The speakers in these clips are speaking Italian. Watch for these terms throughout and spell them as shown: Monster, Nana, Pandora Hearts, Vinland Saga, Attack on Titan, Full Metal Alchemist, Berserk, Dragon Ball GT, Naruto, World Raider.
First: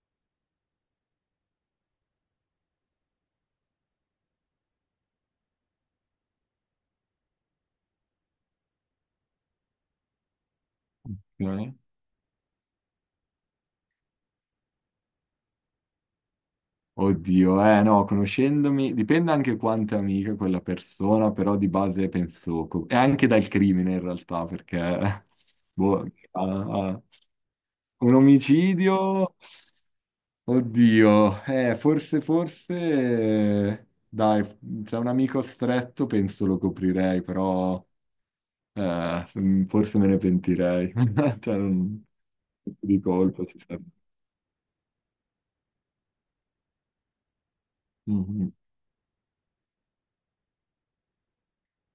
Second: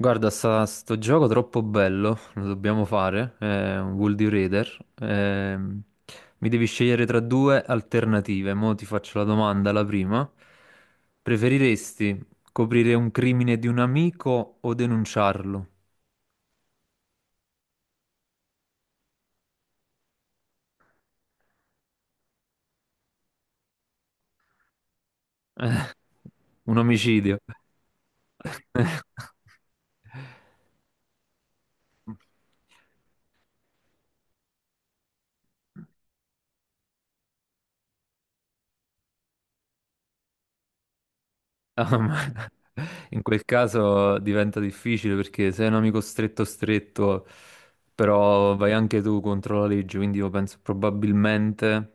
Guarda, sto gioco troppo bello, lo dobbiamo fare, è un World Raider. Mi devi scegliere tra due alternative. Mo' ti faccio la domanda, la prima. Ok. Preferiresti coprire un crimine di un amico o denunciarlo? Oddio, eh no, conoscendomi, dipende anche quanto è amica quella persona, però di base penso, e anche dal crimine in realtà, perché boh, Un ah, ah. omicidio. Un omicidio, oddio, forse, forse, dai, se è un amico stretto penso lo coprirei, però forse me ne pentirei, cioè Ah, ma di in quel colpa ci sarebbe. caso diventa difficile perché sei un amico stretto stretto, Mhm, però vai anche tu contro la legge, quindi io penso probabilmente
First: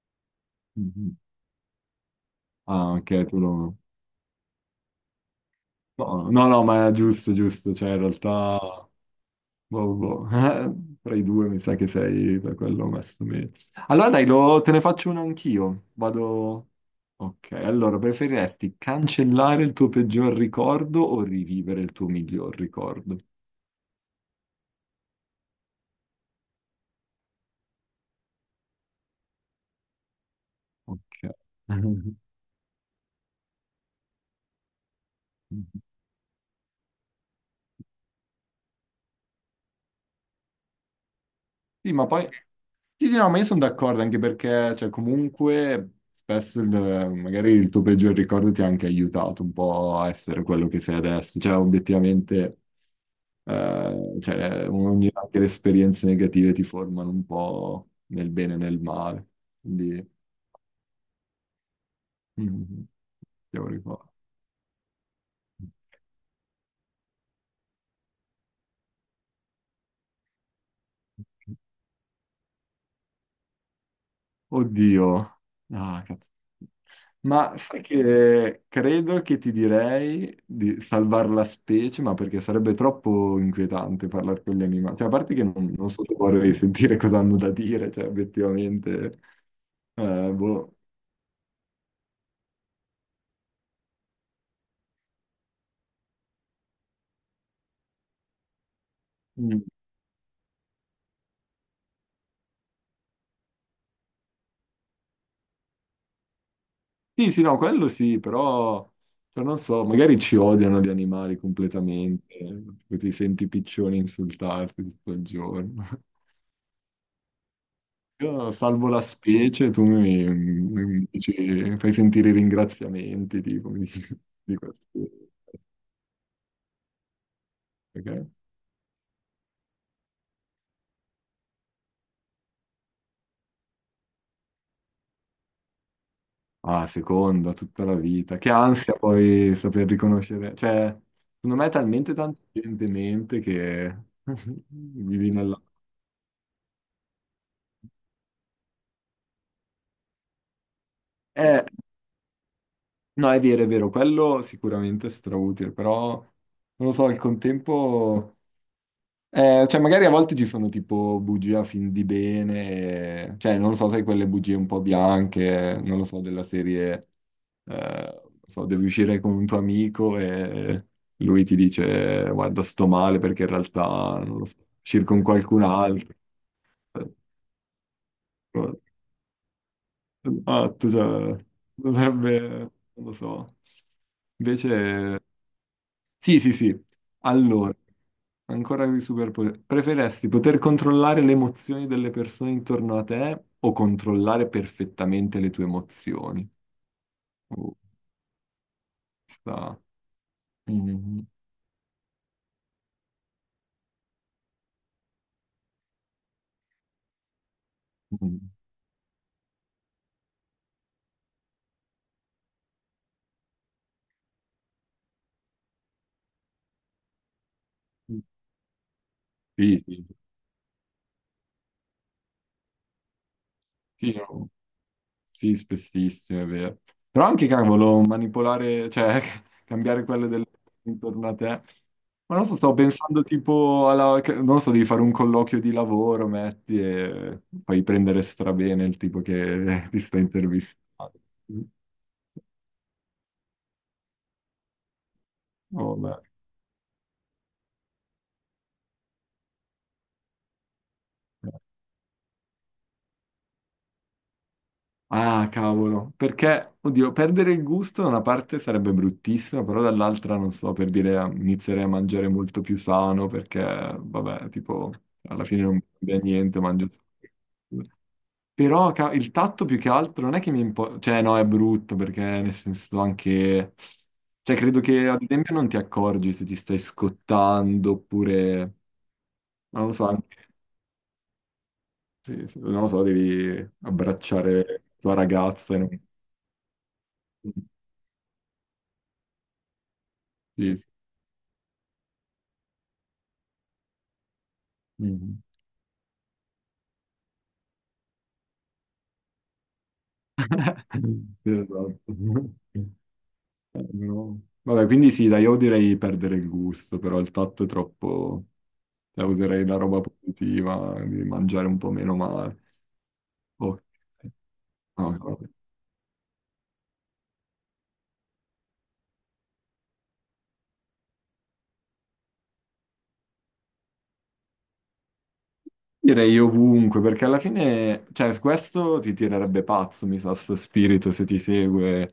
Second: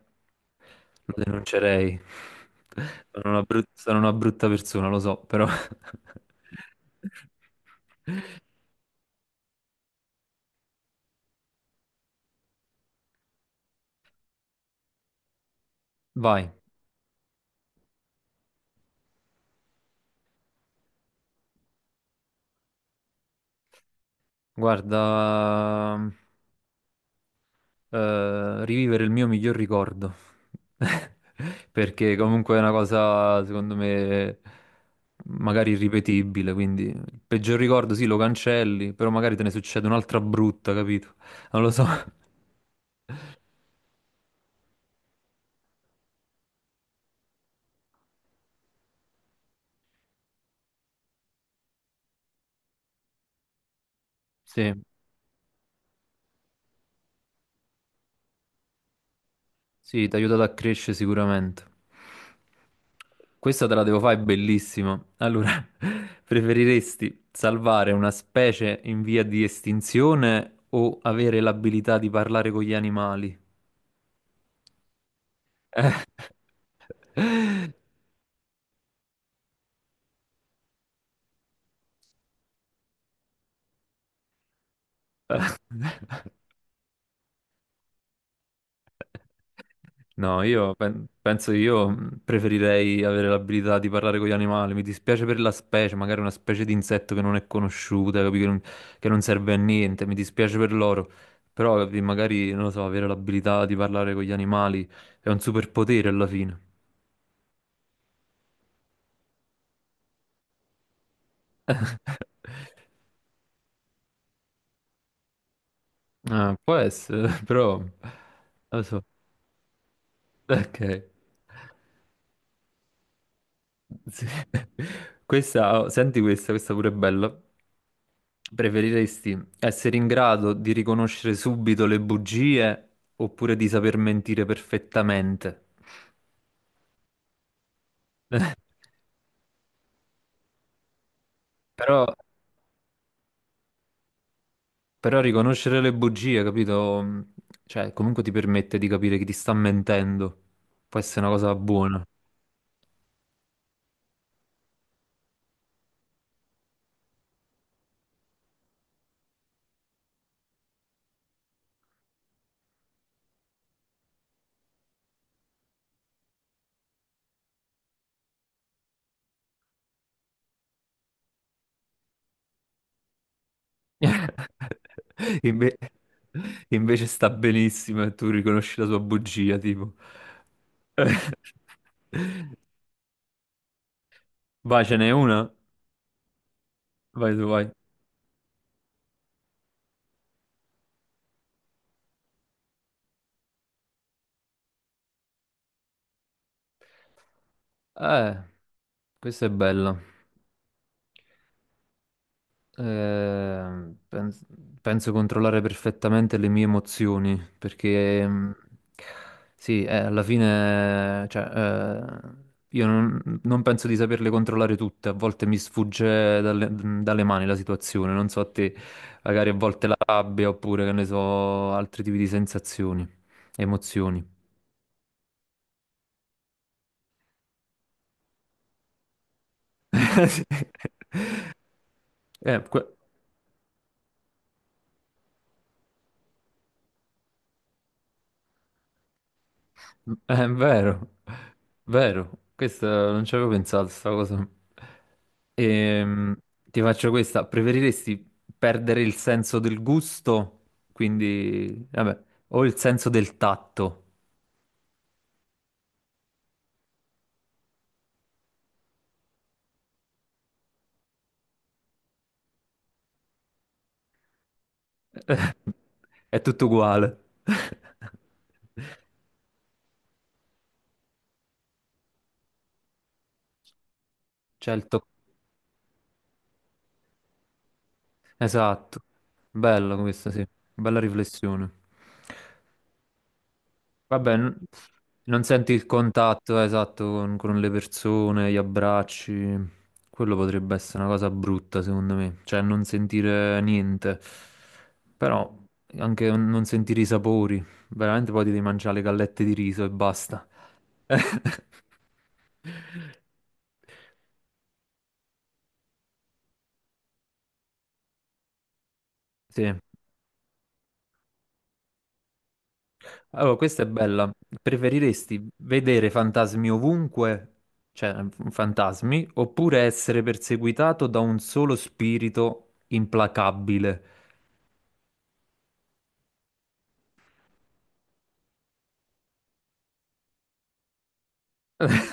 lo mhm. denuncerei. Ah, ok, Sono tu una brut- lo... sono una brutta persona, lo so, però... No, no, no, ma è giusto, giusto, cioè in realtà, boh, boh, tra i due mi sa che sei da quello messo meglio. Allora dai, te ne faccio una anch'io, Vai, vado... Ok, allora, preferiresti cancellare il tuo peggior ricordo o rivivere il tuo miglior ricordo? guarda... rivivere il mio miglior ricordo. Ok. Perché comunque è una cosa, secondo me, magari irripetibile. Quindi il peggior ricordo sì, lo cancelli, però magari te ne succede un'altra brutta, capito? Non lo so. Sì, ma poi... Sì, sì, no, ma io sono d'accordo anche perché, cioè, comunque, spesso magari il tuo peggior ricordo ti ha anche aiutato un po' a essere quello che sei adesso. Cioè, obiettivamente, cioè, Sì. Anche le esperienze negative ti formano un po' nel bene e nel male. Quindi, Sì, ti ha aiutato a crescere sicuramente. mm, ti Questa te la devo ricordo. fare, è bellissima. Allora, preferiresti salvare una specie in via di estinzione o avere l'abilità di parlare con gli animali? Oddio. Ah, cazzo. Ma sai che credo che ti direi di salvare la specie, ma perché sarebbe troppo inquietante parlare con gli animali. Cioè, a parte Eh. che non, non so se vorrei sentire cosa hanno da dire, cioè, obiettivamente. eh, No, io boh. penso che io preferirei avere l'abilità di parlare con gli animali. Mi dispiace per la specie, magari una specie di insetto che non è conosciuta, capi? Che non serve a Mm. niente. Mi dispiace per loro. Però, capi, magari, non lo so, avere l'abilità di parlare con gli animali è un superpotere alla fine. Sì, sì, no, quello sì, però cioè, non so, magari ci odiano gli animali completamente, ti senti i piccioni insultarti tutto il giorno. Ah, può essere, però... Non Io lo salvo la so. specie, tu mi, Ok. mi dici- fai sentire i ringraziamenti, tipo, mi dici- di Sì. questi- Questa, oh, senti questa, questa pure è bella. ok? Preferiresti essere in grado di riconoscere subito le bugie oppure di saper mentire perfettamente? Ah, seconda, tutta la vita. Che ansia poi saper riconoscere. Cioè, secondo me è Però, talmente tanto gente in mente che però vivi nella... riconoscere le bugie, capito? Cioè, comunque ti permette di capire chi ti sta mentendo. Può essere una cosa Eh, buona. no, è vero, quello sicuramente è strautile, però non lo so, al contempo... Cioè, magari a volte ci sono tipo bugie a fin di bene, cioè, non lo so, sai, quelle bugie un po' bianche, non lo so, della serie, non so, devi uscire con un tuo amico e lui ti dice, guarda, sto male perché in realtà, non lo so, uscire con qualcun Inve- altro. invece sta benissimo e tu Eh, riconosci la sua bugia, tipo. Esatto, cioè, dovrebbe, non lo so. Vai, ce n'è Invece... una? Sì, sì, sì. Vai tu, vai. Allora, ancora i superpoteri. Preferesti poter controllare le emozioni delle persone intorno a te o controllare perfettamente le tue emozioni? Oh, Eh, questa è sta... bella. Mm, Eh, pens- penso controllare perfettamente le mie emozioni perché mm. Sì, alla fine, cioè, io non penso di saperle controllare tutte, a volte mi sfugge dalle mani la situazione, Mm. non so a te, magari a Sì, volte la sì, rabbia oppure che ne so, altri tipi di sensazioni, sì, sì, emozioni. no. Sì, spessissimo, è vero. Però anche, cavolo, manipolare, cioè, cambiare quello intorno a te. Ma non so, Eh, stavo que- pensando tipo alla... Non lo so, devi fare un colloquio di lavoro, metti, e fai prendere strabene il tipo che ti sta È vero, intervistando. Mm. vero, questo non ci avevo pensato, sta cosa. Oh, beh. Ehm, Ti faccio questa, preferiresti perdere il senso del gusto, eh. quindi, vabbè, o il senso del tatto? Ah, cavolo, perché, oddio, perdere il gusto da una parte sarebbe bruttissimo, però dall'altra, non so, per dire, inizierei a mangiare molto più sano, perché, vabbè, tipo, alla fine non cambia È niente, tutto mangio... uguale. solo. Però il tatto più che altro non è che mi importa, cioè no, è brutto, perché nel senso anche... Cioè, C'è credo il tocco, che, ad esempio, non ti accorgi se ti stai scottando, oppure, esatto, non lo bello so, questo, sì, bella riflessione. sì, sì, non lo so, devi Vabbè, abbracciare la tua non senti ragazza e il non... contatto esatto con, Sì, con le persone, gli abbracci. Quello potrebbe sì. essere una cosa brutta, secondo me. Cioè, non sentire niente. Mm. Però anche non sentire i sapori. Veramente poi ti devi mangiare le gallette di riso e basta. Esatto. No. Vabbè, quindi sì, dai, io direi perdere il gusto, però il tatto è troppo... Cioè, userei Sì. la roba positiva, di mangiare un po' meno male. Allora, questa Ok. è bella. No, vabbè. Preferiresti vedere fantasmi ovunque, cioè fantasmi, oppure essere perseguitato da un solo spirito implacabile? Direi ovunque, perché alla fine, cioè, su questo ti tirerebbe pazzo, mi sa, sto spirito, se ti segue.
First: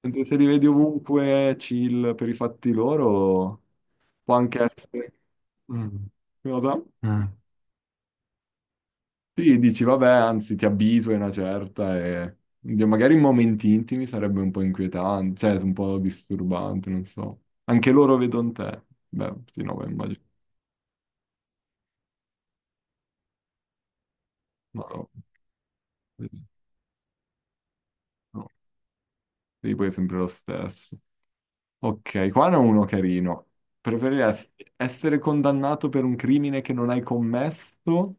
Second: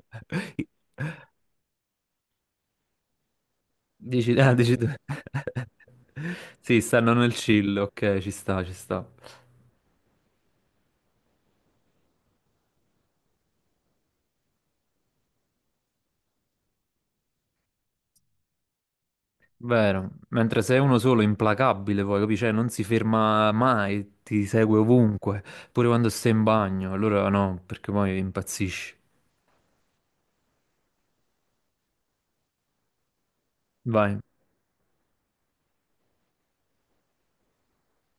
Mentre se li vedi ovunque, chill per i fatti loro, Dici, può ah, anche dici tu. essere... Mm. Cosa? Sì, stanno Mm. nel chill, ok, ci sta, ci sta. Sì, dici, vabbè, anzi, ti avviso, è una certa, e oddio, magari in momenti intimi sarebbe un po' inquietante, cioè un po' disturbante, non so. Anche loro vedono te. Beh, sì, no, beh, Vero, immagino. mentre se è uno solo implacabile, poi capisci, cioè, non si ferma mai, ti segue No, no, ovunque, pure quando sì, stai in bagno, allora no, perché poi no. impazzisci. Sì, poi è sempre lo stesso. Ok, qua ne ho uno carino. Vai. Preferiresti essere condannato per un crimine che non hai commesso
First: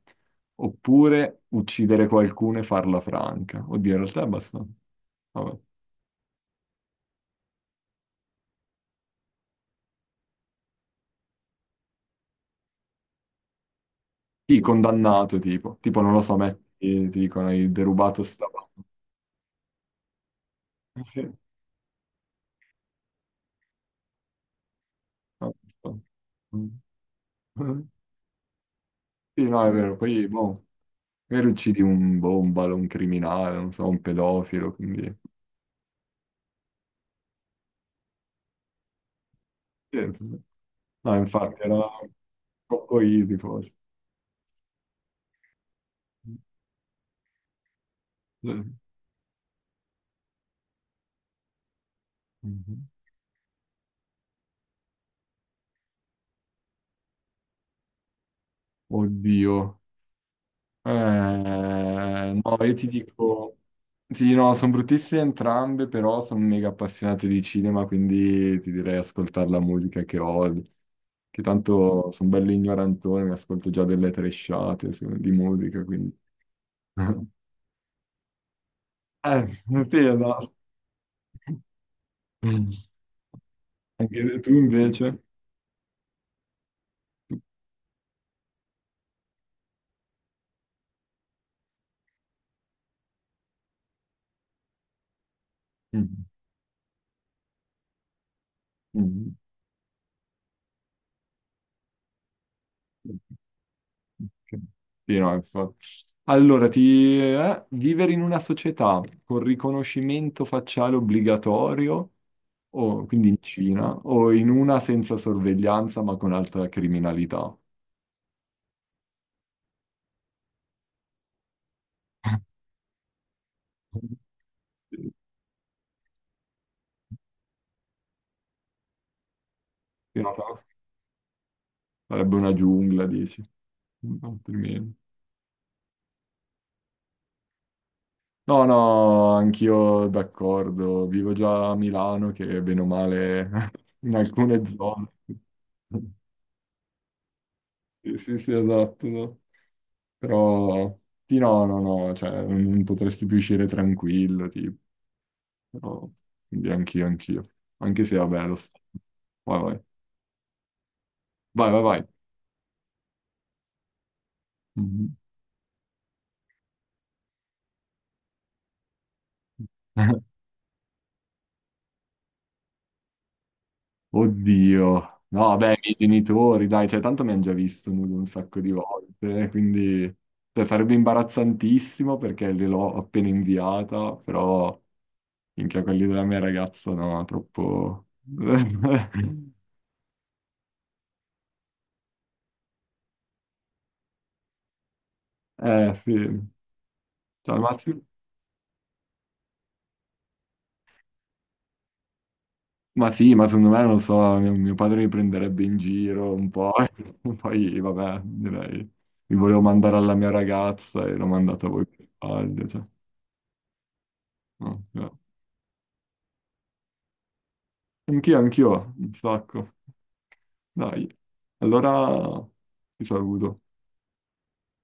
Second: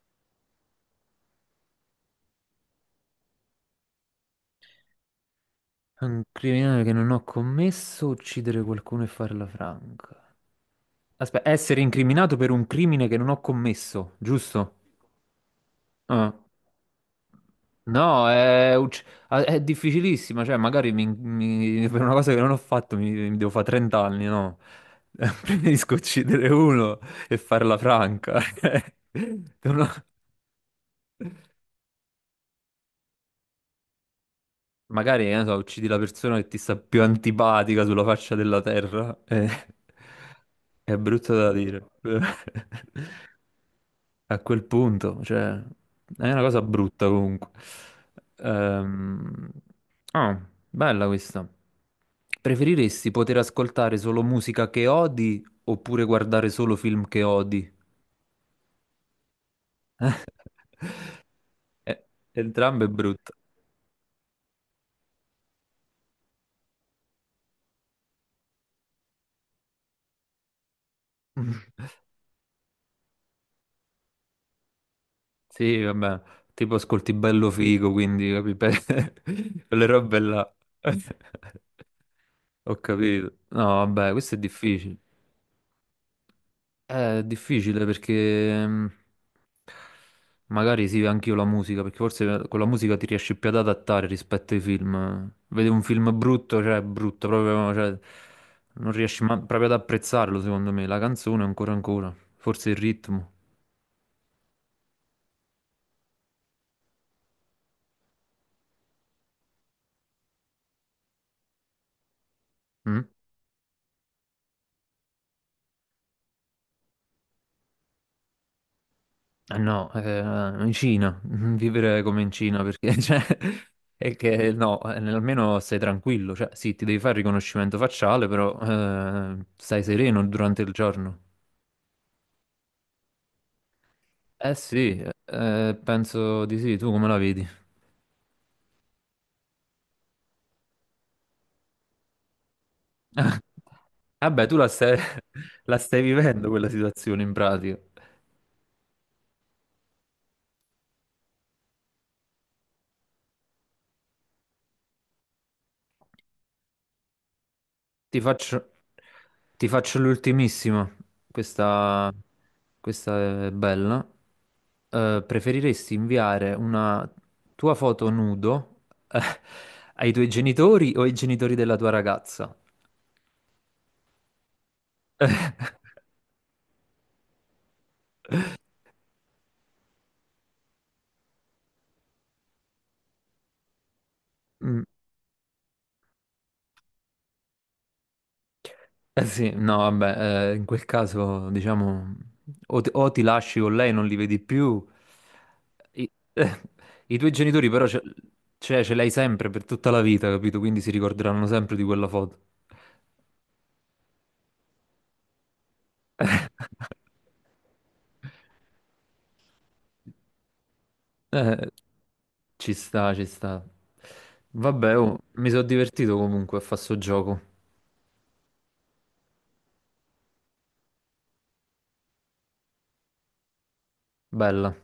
oppure uccidere qualcuno e farla franca? Oddio, in realtà è abbastanza... Vabbè. Un criminale che non ho commesso, uccidere qualcuno e farla franca. Aspetta, essere incriminato per un crimine che non ho commesso, Sì, giusto? condannato tipo, non lo Ah. so, metti, ti dicono hai derubato No, sta... roba. È difficilissima, cioè magari Sì, per una cosa che non ho fatto mi devo fare 30 anni, no? no, Preferisco no. uccidere Mm. uno e farla franca. Sì, no, è No, vero, poi boh, magari uccidi un bombalo, un criminale, non so, un pedofilo, quindi... magari, che ne so, uccidi la persona che ti sta più antipatica sulla faccia della terra. Sì, sì. È No, brutto da infatti era dire. troppo easy forse. A quel punto, cioè, è una cosa brutta comunque. Sì. Ehm, Ah, bella questa. Mhm. Preferiresti poter ascoltare solo musica che odi oppure guardare solo film che odi? Oddio. Eh, Eh, no, io ti Entrambe brutte. dico, sì, no, sono bruttissime entrambe, però sono mega appassionato di cinema, quindi ti direi ascoltare la musica che odio, che tanto sono bello ignorantone, mi ascolto già delle tresciate di Sì, musica, quindi... vabbè, tipo ascolti bello figo, quindi capi? Per- Eh, Quelle sì, robe no. là. Ho capito. No, vabbè, questo è Anche tu difficile. invece? È difficile perché mm, magari sì, anche io la musica, perché forse con la musica ti riesci più ad adattare rispetto ai film. Vedi un Mm. film brutto, cioè è brutto, proprio, cioè, non riesci Mm. Proprio ad apprezzarlo, secondo me. La canzone ancora ancora, forse il ritmo. Ok. Sì, no, infatti. Allora, vivere in una società con riconoscimento facciale obbligatorio, o, Mm? quindi in Cina, o in una senza sorveglianza ma con alta criminalità. Ah, no, in Cina, vivere come in Cina perché cioè, è che no, Sì, almeno stai tranquillo, cioè sì, ti devi fare il riconoscimento facciale, però stai sereno no, però durante il giorno. sarebbe una giungla, dici. Eh Altrimenti. sì, penso di sì, tu come la vedi? No, no, anch'io d'accordo. Vivo già a Milano, che bene o Ah, male in vabbè, tu alcune la stai, zone. la stai vivendo quella situazione in pratica. Sì, sì, sì, esatto. No. Però sì, no, no, no, cioè non potresti più uscire tranquillo, tipo. Però, quindi anch'io, anch'io. Anche se, Ti vabbè, faccio, Vai, ti vai. faccio l'ultimissima. Vai, vai, vai. Questa, questa è bella. Mhm. Preferiresti inviare una tua foto nudo, eh, ai tuoi genitori o ai genitori della tua ragazza? Oddio. No, vabbè, i miei genitori, dai, cioè, tanto mi hanno già visto nudo un sacco di volte, quindi cioè, sarebbe imbarazzantissimo perché gliel'ho appena inviata, però Mm, minchia, quelli della mia ragazza no, troppo... eh sì, no, vabbè, in quel caso, diciamo, o ti lasci con lei, non li vedi più. I, sì. eh, i tuoi Cioè, al genitori però massimo... cioè, ce l'hai sempre per tutta la vita, capito? Quindi si ricorderanno sempre di quella foto. Ma sì, ma secondo me, non lo so, mio padre mi prenderebbe in giro un po', e poi vabbè, direi, mi volevo mandare alla mia ragazza e l'ho mandata Eh, voi per sbaglio, Ci cioè, sta, ci sta. no, Vabbè, oh, no. mi sono divertito comunque a fare sto gioco. Anch'io, anch'io, un sacco. Dai, allora ti saluto. Bella.